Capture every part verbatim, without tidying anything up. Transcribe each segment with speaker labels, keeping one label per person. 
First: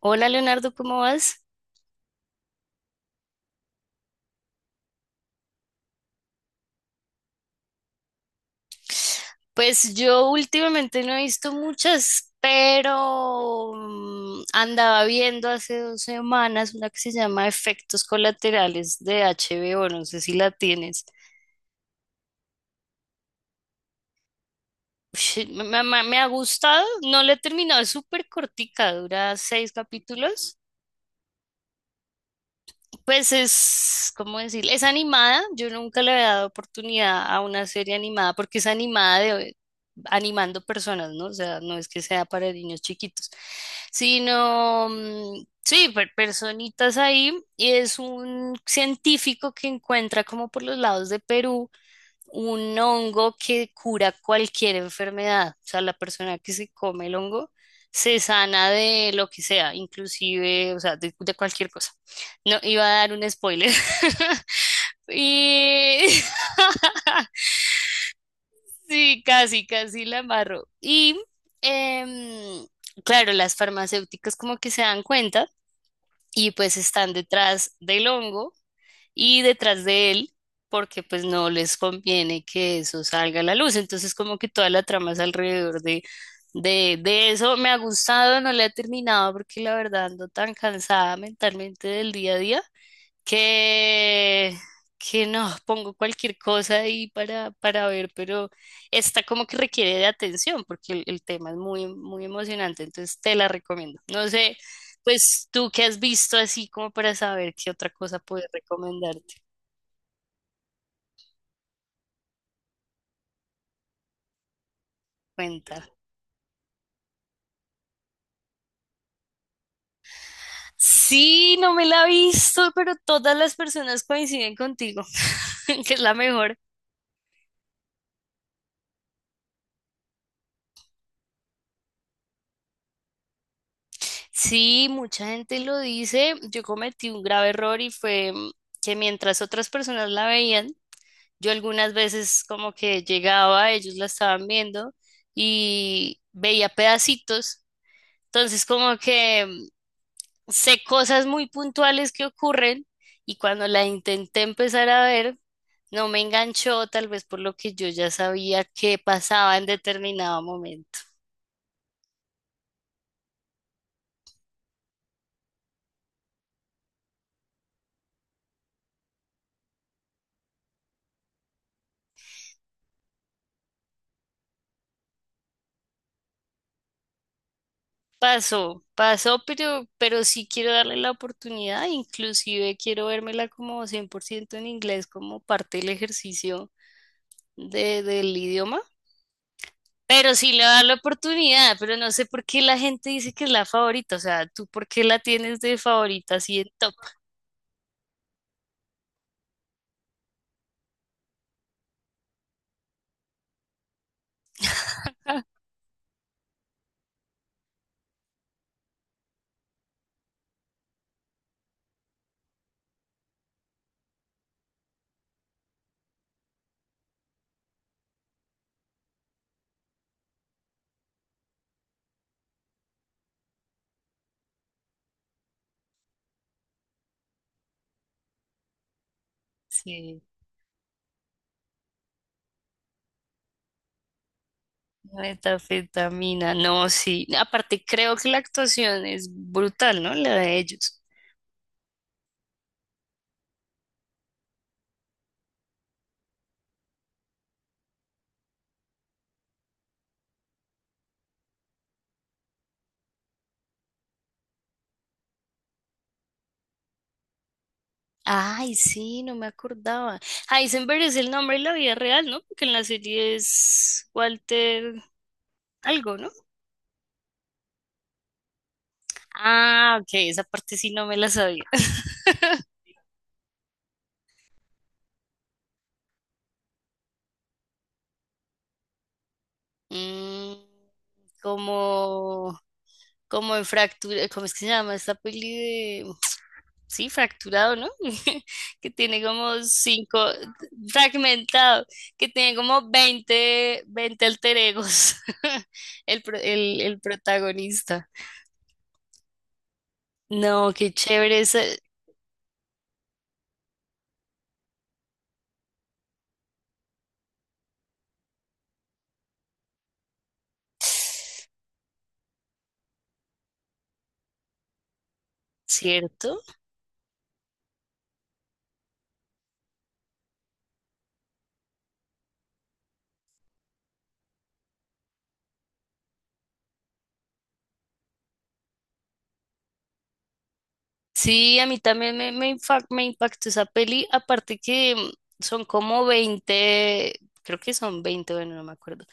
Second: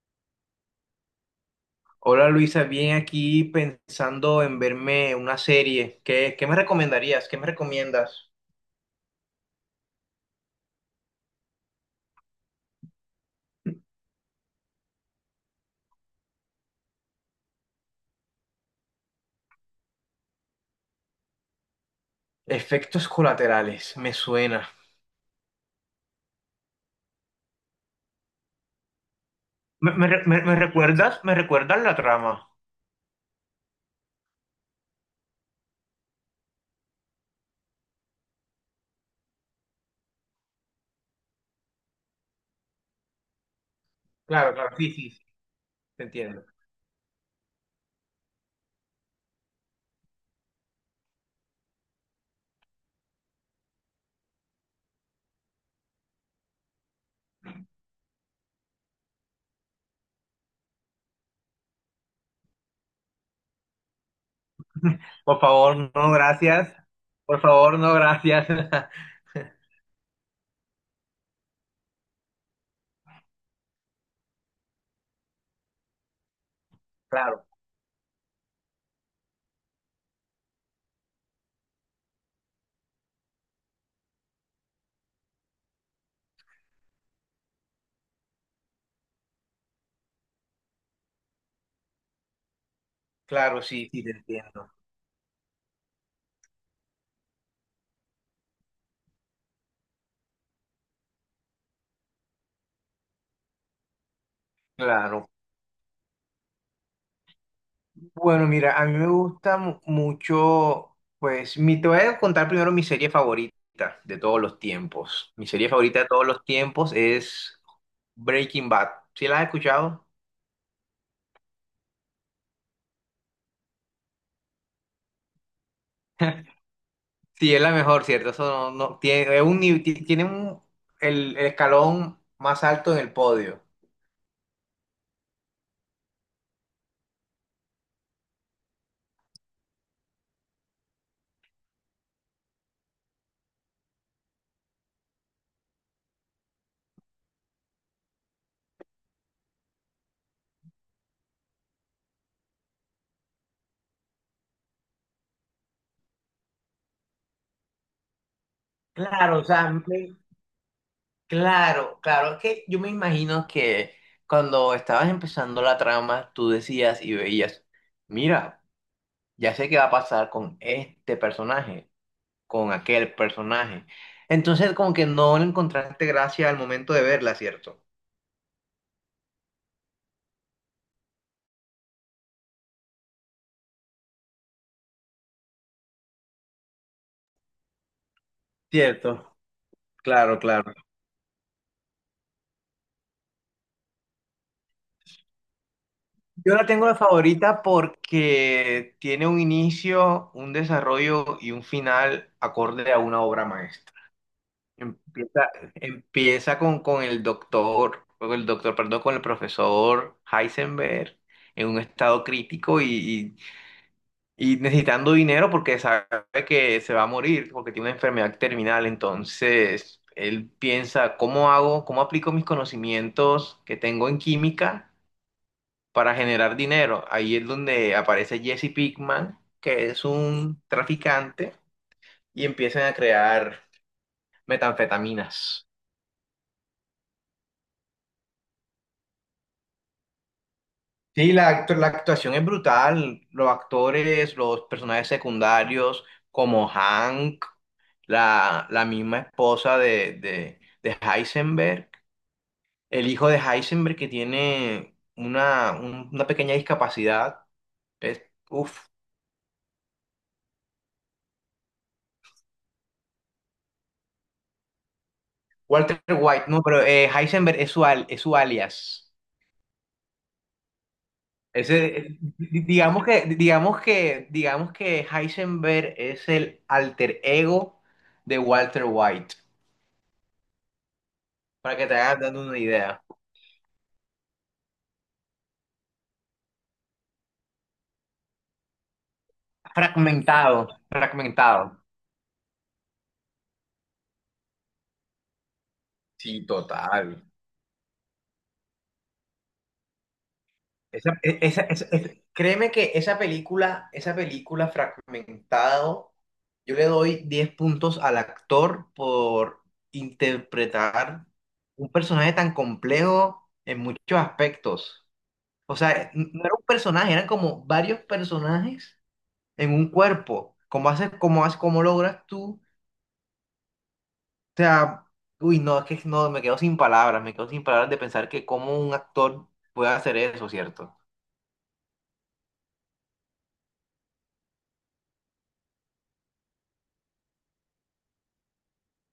Speaker 1: Hola Leonardo, ¿cómo vas?
Speaker 2: Hola Luisa, bien aquí pensando en verme una serie. ¿Qué, qué me recomendarías? ¿Qué me recomiendas?
Speaker 1: Pues yo últimamente no he visto muchas, pero mm, andaba viendo hace dos semanas una que se llama Efectos Colaterales de H B O, no sé si la tienes.
Speaker 2: Efectos colaterales, me suena.
Speaker 1: Ush, me, me- me ha gustado, no la he terminado, es súper cortica, dura seis
Speaker 2: ¿Me, me re- me- me
Speaker 1: capítulos.
Speaker 2: recuerdas? ¿Me recuerdas la trama?
Speaker 1: Pues es, ¿cómo decir? Es animada. Yo nunca le había dado oportunidad a una serie animada porque es animada de animando personas, ¿no? O sea, no es que sea para niños chiquitos,
Speaker 2: Claro, claro,
Speaker 1: sino,
Speaker 2: sí, sí, sí,
Speaker 1: mm, sí,
Speaker 2: te
Speaker 1: per-
Speaker 2: entiendo.
Speaker 1: personitas ahí. Y es un científico que encuentra como por los lados de Perú un hongo que cura cualquier enfermedad. O sea, la persona que se come el hongo se sana de lo que sea, inclusive, o sea, de, de cualquier cosa. No, iba a dar un spoiler.
Speaker 2: Por favor,
Speaker 1: Y
Speaker 2: no, gracias. Por favor, no, gracias.
Speaker 1: sí, casi, casi la amarro. Y em, claro, las farmacéuticas como que se dan cuenta y pues están
Speaker 2: Claro,
Speaker 1: detrás del hongo y detrás de él, porque pues no les conviene que eso salga a la luz. Entonces como que toda la trama es alrededor de, de, de eso. Me ha gustado, no la he terminado porque la verdad ando tan cansada mentalmente del día a día
Speaker 2: claro, sí, sí, te
Speaker 1: que,
Speaker 2: entiendo.
Speaker 1: que no, pongo cualquier cosa ahí para, para ver, pero esta como que requiere de atención porque el, el tema es muy, muy emocionante, entonces te la recomiendo. No sé,
Speaker 2: Claro.
Speaker 1: pues tú qué has visto así como para saber qué otra cosa puedes
Speaker 2: Bueno, mira, a mí me
Speaker 1: recomendarte.
Speaker 2: gusta mu- mucho, pues, mi, te voy a contar primero mi serie favorita de todos los tiempos. Mi serie
Speaker 1: Cuenta.
Speaker 2: favorita de todos los tiempos es Breaking Bad. ¿Sí la has escuchado?
Speaker 1: Sí, no me la he visto, pero todas las personas coinciden contigo, que es la mejor.
Speaker 2: Sí, es la mejor, ¿cierto? Eso no, no- tiene, es un, nivel- ti- tiene un, el, el escalón más alto en el podio.
Speaker 1: Sí, mucha gente lo dice. Yo cometí un grave error y fue mm, que mientras otras personas la veían, yo algunas veces como que llegaba, ellos la estaban viendo y veía pedacitos. Entonces como que mm, sé cosas muy puntuales que ocurren y cuando la intenté empezar a ver, no me enganchó, tal vez por lo que yo ya sabía que
Speaker 2: Claro, o
Speaker 1: pasaba en
Speaker 2: sea, me-
Speaker 1: determinado momento.
Speaker 2: claro, claro, es que yo me imagino que cuando estabas empezando la trama, tú decías y veías, mira. Ya sé qué va a pasar con este personaje, con aquel personaje. Entonces, como que no le encontraste gracia al momento de verla, ¿cierto?
Speaker 1: Pasó, pasó, pero, pero sí quiero darle la oportunidad, inclusive quiero vérmela como cien por ciento en inglés como parte del ejercicio de, del idioma.
Speaker 2: Cierto,
Speaker 1: Pero
Speaker 2: claro,
Speaker 1: sí le
Speaker 2: claro.
Speaker 1: da la oportunidad, pero no sé por qué la gente dice que es la favorita. O sea, ¿tú por qué la tienes de favorita
Speaker 2: Yo
Speaker 1: así
Speaker 2: la
Speaker 1: en
Speaker 2: tengo
Speaker 1: top?
Speaker 2: de favorita porque tiene un inicio, un desarrollo y un final acorde a una obra maestra. Empieza, empieza con, con el doctor, con el doctor, perdón, con el profesor Heisenberg en un estado crítico y, Y necesitando dinero porque sabe que se va a morir, porque tiene una enfermedad terminal. Entonces, él piensa, ¿cómo hago, cómo aplico mis conocimientos que tengo en química para generar dinero? Ahí es donde aparece Jesse Pinkman, que es
Speaker 1: Sí,
Speaker 2: un traficante, y empiezan a crear metanfetaminas.
Speaker 1: metafetamina, no, sí. Aparte, creo que la actuación es brutal, ¿no? La de ellos.
Speaker 2: Sí, la, actu- la actuación es brutal. Los actores, los personajes secundarios, como Hank. la, la misma esposa de, de, de Heisenberg, el hijo de Heisenberg que tiene una, un- una pequeña discapacidad. Es,
Speaker 1: Ay,
Speaker 2: uf,
Speaker 1: sí, no me acordaba. Heisenberg es el nombre en la vida real, ¿no? Porque en la serie es Walter
Speaker 2: Walter
Speaker 1: algo, ¿no?
Speaker 2: White, no, pero eh, Heisenberg es su, al- es su alias.
Speaker 1: Ah, ok, esa parte sí no me la sabía.
Speaker 2: Ese, eh, di- digamos que, digamos que, digamos que Heisenberg es el alter ego de Walter White,
Speaker 1: Mm,
Speaker 2: para que te hagas dando
Speaker 1: como
Speaker 2: una idea.
Speaker 1: como en fractura, ¿cómo es que se llama esta peli de Sí, fracturado, ¿no? Que tiene como cinco,
Speaker 2: Fragmentado, fragmentado.
Speaker 1: fragmentado, que tiene como veinte veinte alter egos, el, pro-
Speaker 2: Sí,
Speaker 1: el, el
Speaker 2: total.
Speaker 1: protagonista. No, qué
Speaker 2: Esa- e-
Speaker 1: chévere es,
Speaker 2: esa- esa- esa- créeme que esa película, esa película, fragmentado, yo le doy diez puntos al actor por interpretar un personaje tan complejo en muchos aspectos. O sea, n-
Speaker 1: ¿cierto?
Speaker 2: no era un personaje, eran como varios personajes en un cuerpo. ¿Cómo haces, cómo haces, cómo logras tú? O sea, uy, no, es que no, me quedo sin palabras, me quedo sin palabras de pensar que cómo un actor puede hacer eso, ¿cierto?
Speaker 1: Sí, a mí también me, me, infa- me impactó esa peli, aparte que mm, son como veinte, creo que son veinte, bueno, no me acuerdo,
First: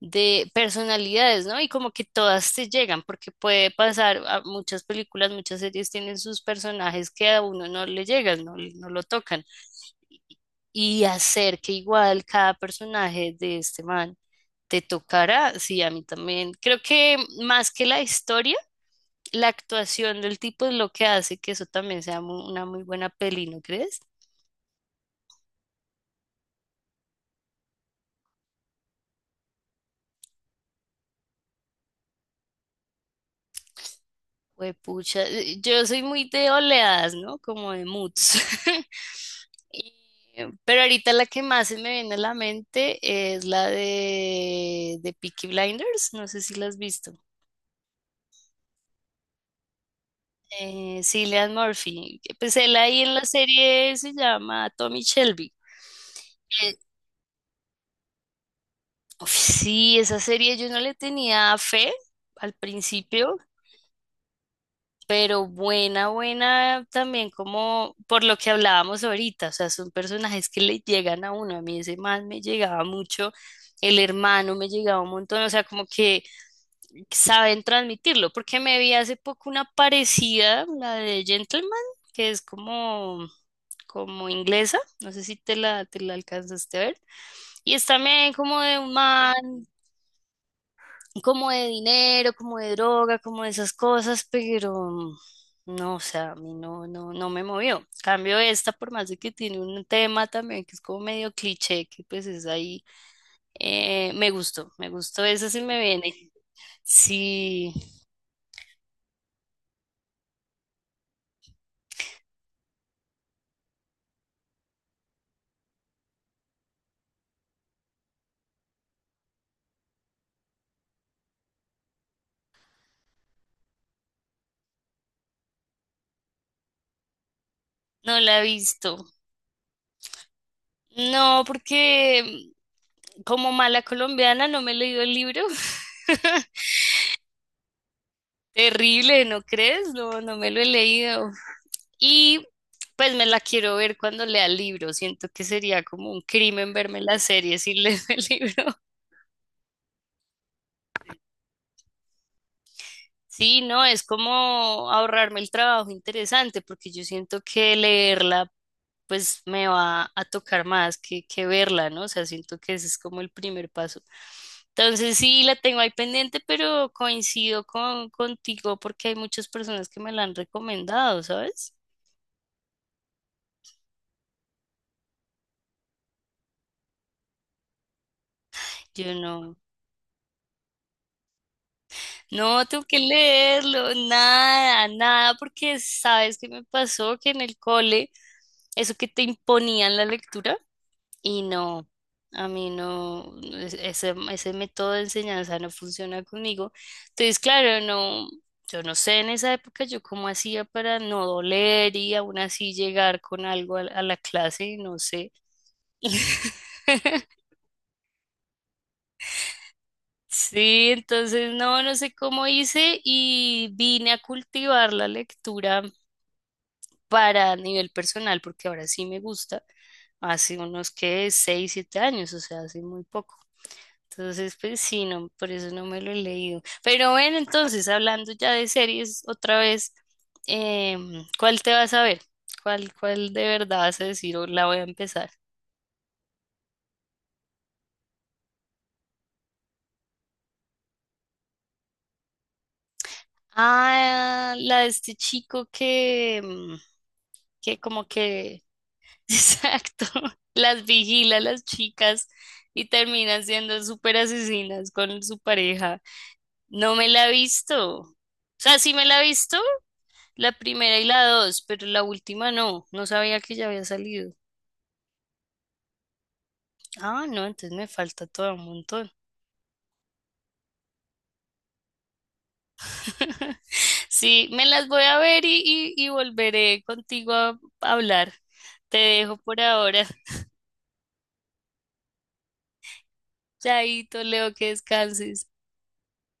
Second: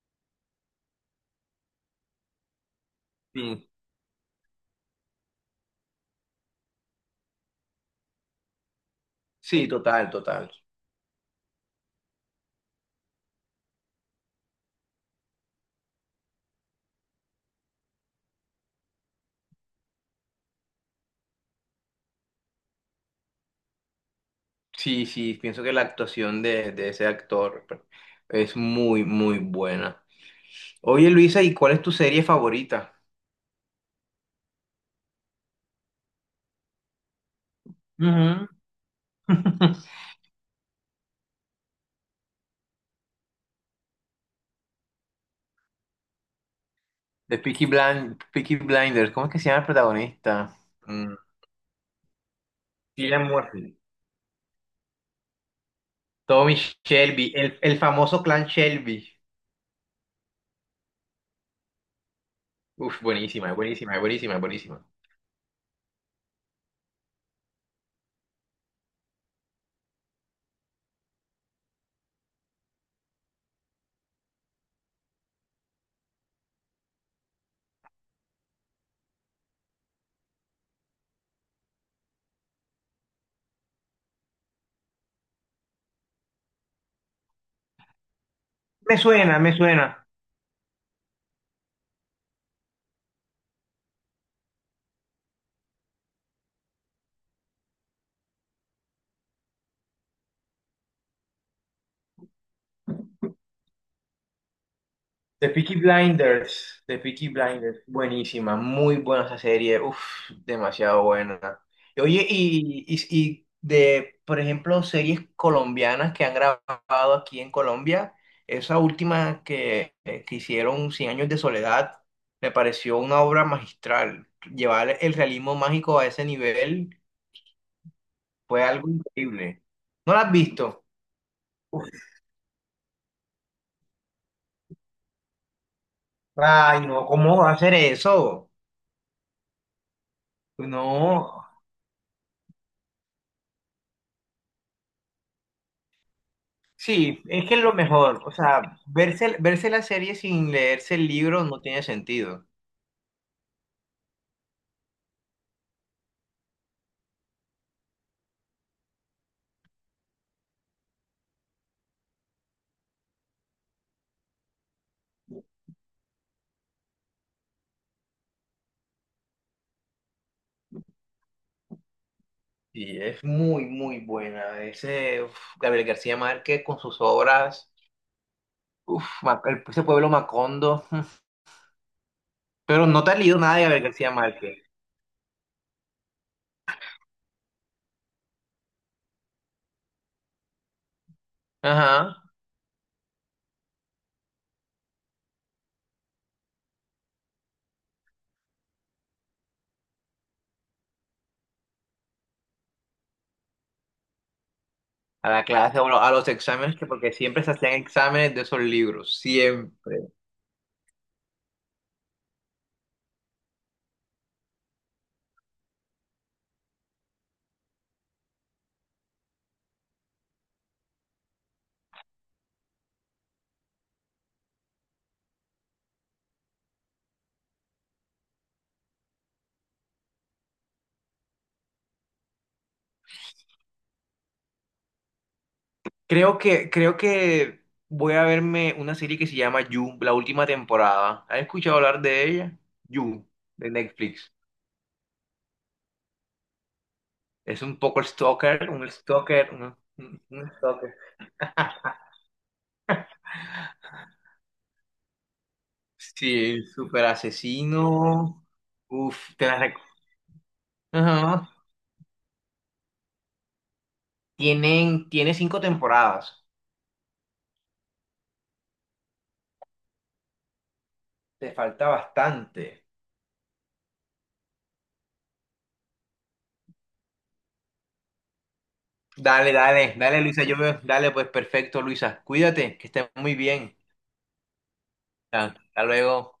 Speaker 1: de personalidades, ¿no? Y como que todas te llegan, porque
Speaker 2: Sí,
Speaker 1: puede pasar, a muchas películas, muchas series tienen sus personajes que a uno no le llegan, no, no lo tocan.
Speaker 2: sí, total, total.
Speaker 1: Y hacer que igual cada personaje de este man te tocará, sí, a mí también. Creo que mm, más que la historia, la actuación del tipo es lo que hace que eso también sea mu- una muy buena peli, ¿no crees?
Speaker 2: Sí, sí, pienso que la actuación de, de ese actor es muy, muy buena. Oye, Luisa, ¿y cuál es tu serie favorita?
Speaker 1: Pucha, eh, yo soy muy de oleadas, ¿no? Como de moods.
Speaker 2: Ujú.
Speaker 1: Y- Pero ahorita la que más se me viene a la mente es la de, de Peaky Blinders, no sé si la has visto.
Speaker 2: De Peaky Blind, Peaky Blinders, ¿cómo es que se llama el protagonista?
Speaker 1: Eh,
Speaker 2: Mm,
Speaker 1: Cillian Murphy, que, pues él ahí en la
Speaker 2: Cillian Murphy.
Speaker 1: serie se llama Tommy Shelby.
Speaker 2: Tommy
Speaker 1: Eh,
Speaker 2: Shelby, el, el famoso clan Shelby.
Speaker 1: uf, sí, esa serie yo no le tenía fe al
Speaker 2: Uf,
Speaker 1: principio.
Speaker 2: buenísima, buenísima, buenísima, buenísima.
Speaker 1: Pero buena, buena también como por lo que hablábamos ahorita, o sea, son personajes que le llegan a uno, a mí ese man me llegaba mucho, el hermano me llegaba un montón, o sea, como que saben transmitirlo, porque me vi hace poco una parecida, la de Gentleman, que es como, como inglesa, no sé si te la, te la alcanzaste a ver, y es también como de un
Speaker 2: Me
Speaker 1: man
Speaker 2: suena, me suena.
Speaker 1: como de dinero, como de droga, como de esas cosas, pero no, o sea, a mí no, no, no me movió. Cambio esta, por más de que tiene un tema también que es como medio cliché, que pues es ahí, eh, me gustó, me gustó
Speaker 2: The
Speaker 1: esa, sí
Speaker 2: Peaky
Speaker 1: me viene.
Speaker 2: Blinders, The Peaky
Speaker 1: Sí,
Speaker 2: Blinders, buenísima, muy buena esa serie, uff, demasiado buena. Y Oye, y, y, y de, por ejemplo, series colombianas que han grabado aquí en Colombia, esa última que, eh, que hicieron, Cien Años de Soledad, me pareció una obra magistral. Llevar el realismo mágico a ese nivel
Speaker 1: no la he
Speaker 2: fue algo
Speaker 1: visto.
Speaker 2: increíble. ¿No la has visto?
Speaker 1: No, porque como mala colombiana no me he leído el libro.
Speaker 2: Ay, no, ¿cómo va a hacer eso?
Speaker 1: Terrible, ¿no crees? No, no me lo he leído.
Speaker 2: No.
Speaker 1: Y pues me la quiero ver cuando lea el libro. Siento que sería como un crimen verme la
Speaker 2: Sí, es que
Speaker 1: serie
Speaker 2: es lo
Speaker 1: sin leer el
Speaker 2: mejor. O sea,
Speaker 1: libro.
Speaker 2: verse, verse la serie sin leerse el libro no tiene sentido.
Speaker 1: Sí, no, es como ahorrarme el trabajo interesante, porque yo siento que leerla pues me va a tocar más que, que verla, ¿no? O sea, siento que ese es como el primer paso. Entonces sí, la tengo ahí pendiente, pero coincido con, contigo porque hay muchas personas que me la han recomendado, ¿sabes?
Speaker 2: Y es muy, muy buena. Ese uf, Gabriel García Márquez con sus obras,
Speaker 1: Yo
Speaker 2: uf, Ma-
Speaker 1: no.
Speaker 2: el- ese pueblo Macondo.
Speaker 1: No, tengo
Speaker 2: Pero
Speaker 1: que
Speaker 2: no te has leído nada de Gabriel
Speaker 1: leerlo,
Speaker 2: García Márquez.
Speaker 1: nada, nada, porque sabes qué me pasó que en el cole, eso que te imponían la lectura, y no,
Speaker 2: Ajá.
Speaker 1: a mí no, es- ese, ese método de enseñanza no funciona conmigo. Entonces, claro, no, yo no sé en esa época yo cómo hacía para no doler y aún así llegar con algo a, la a la clase, no
Speaker 2: A
Speaker 1: sé.
Speaker 2: la clase, o lo- a los exámenes, que porque siempre se hacían exámenes de esos libros. Siempre.
Speaker 1: Sí, entonces no, no sé cómo hice y vine a cultivar la lectura para nivel personal, porque ahora sí me gusta, hace unos que seis siete años, o sea, hace muy poco. Entonces, pues sí, no, por eso no me lo he leído. Pero bueno, entonces, hablando ya de series otra vez, em, ¿cuál te vas a ver? ¿Cuál, cuál de verdad vas a decir o la voy a empezar?
Speaker 2: Creo que, creo que voy a verme una serie que se llama You, la última temporada. ¿Has escuchado hablar de ella? You, de Netflix.
Speaker 1: Ah, la de este chico que, mm,
Speaker 2: Es un
Speaker 1: que,
Speaker 2: poco
Speaker 1: como que,
Speaker 2: stalker, un stalker, un,
Speaker 1: exacto,
Speaker 2: un- un
Speaker 1: las
Speaker 2: stalker.
Speaker 1: vigila a las chicas y terminan siendo súper asesinas con su pareja.
Speaker 2: Sí,
Speaker 1: No
Speaker 2: super
Speaker 1: me la he visto. O
Speaker 2: asesino.
Speaker 1: sea, sí me la he
Speaker 2: Uf, te
Speaker 1: visto,
Speaker 2: la rec-
Speaker 1: la primera y la
Speaker 2: Ajá.
Speaker 1: dos, pero la última no. No sabía que ya había salido.
Speaker 2: Tienen, tiene cinco temporadas.
Speaker 1: Ah, no, entonces me falta todo un montón.
Speaker 2: Te falta bastante.
Speaker 1: Sí, me las voy a ver y, y- y volveré contigo a hablar. Te dejo
Speaker 2: Dale,
Speaker 1: por
Speaker 2: dale,
Speaker 1: ahora.
Speaker 2: dale, Luisa. Yo veo. Dale, pues perfecto, Luisa. Cuídate, que estés muy bien.
Speaker 1: Chaito, Leo, que descanses.
Speaker 2: Hasta hasta luego.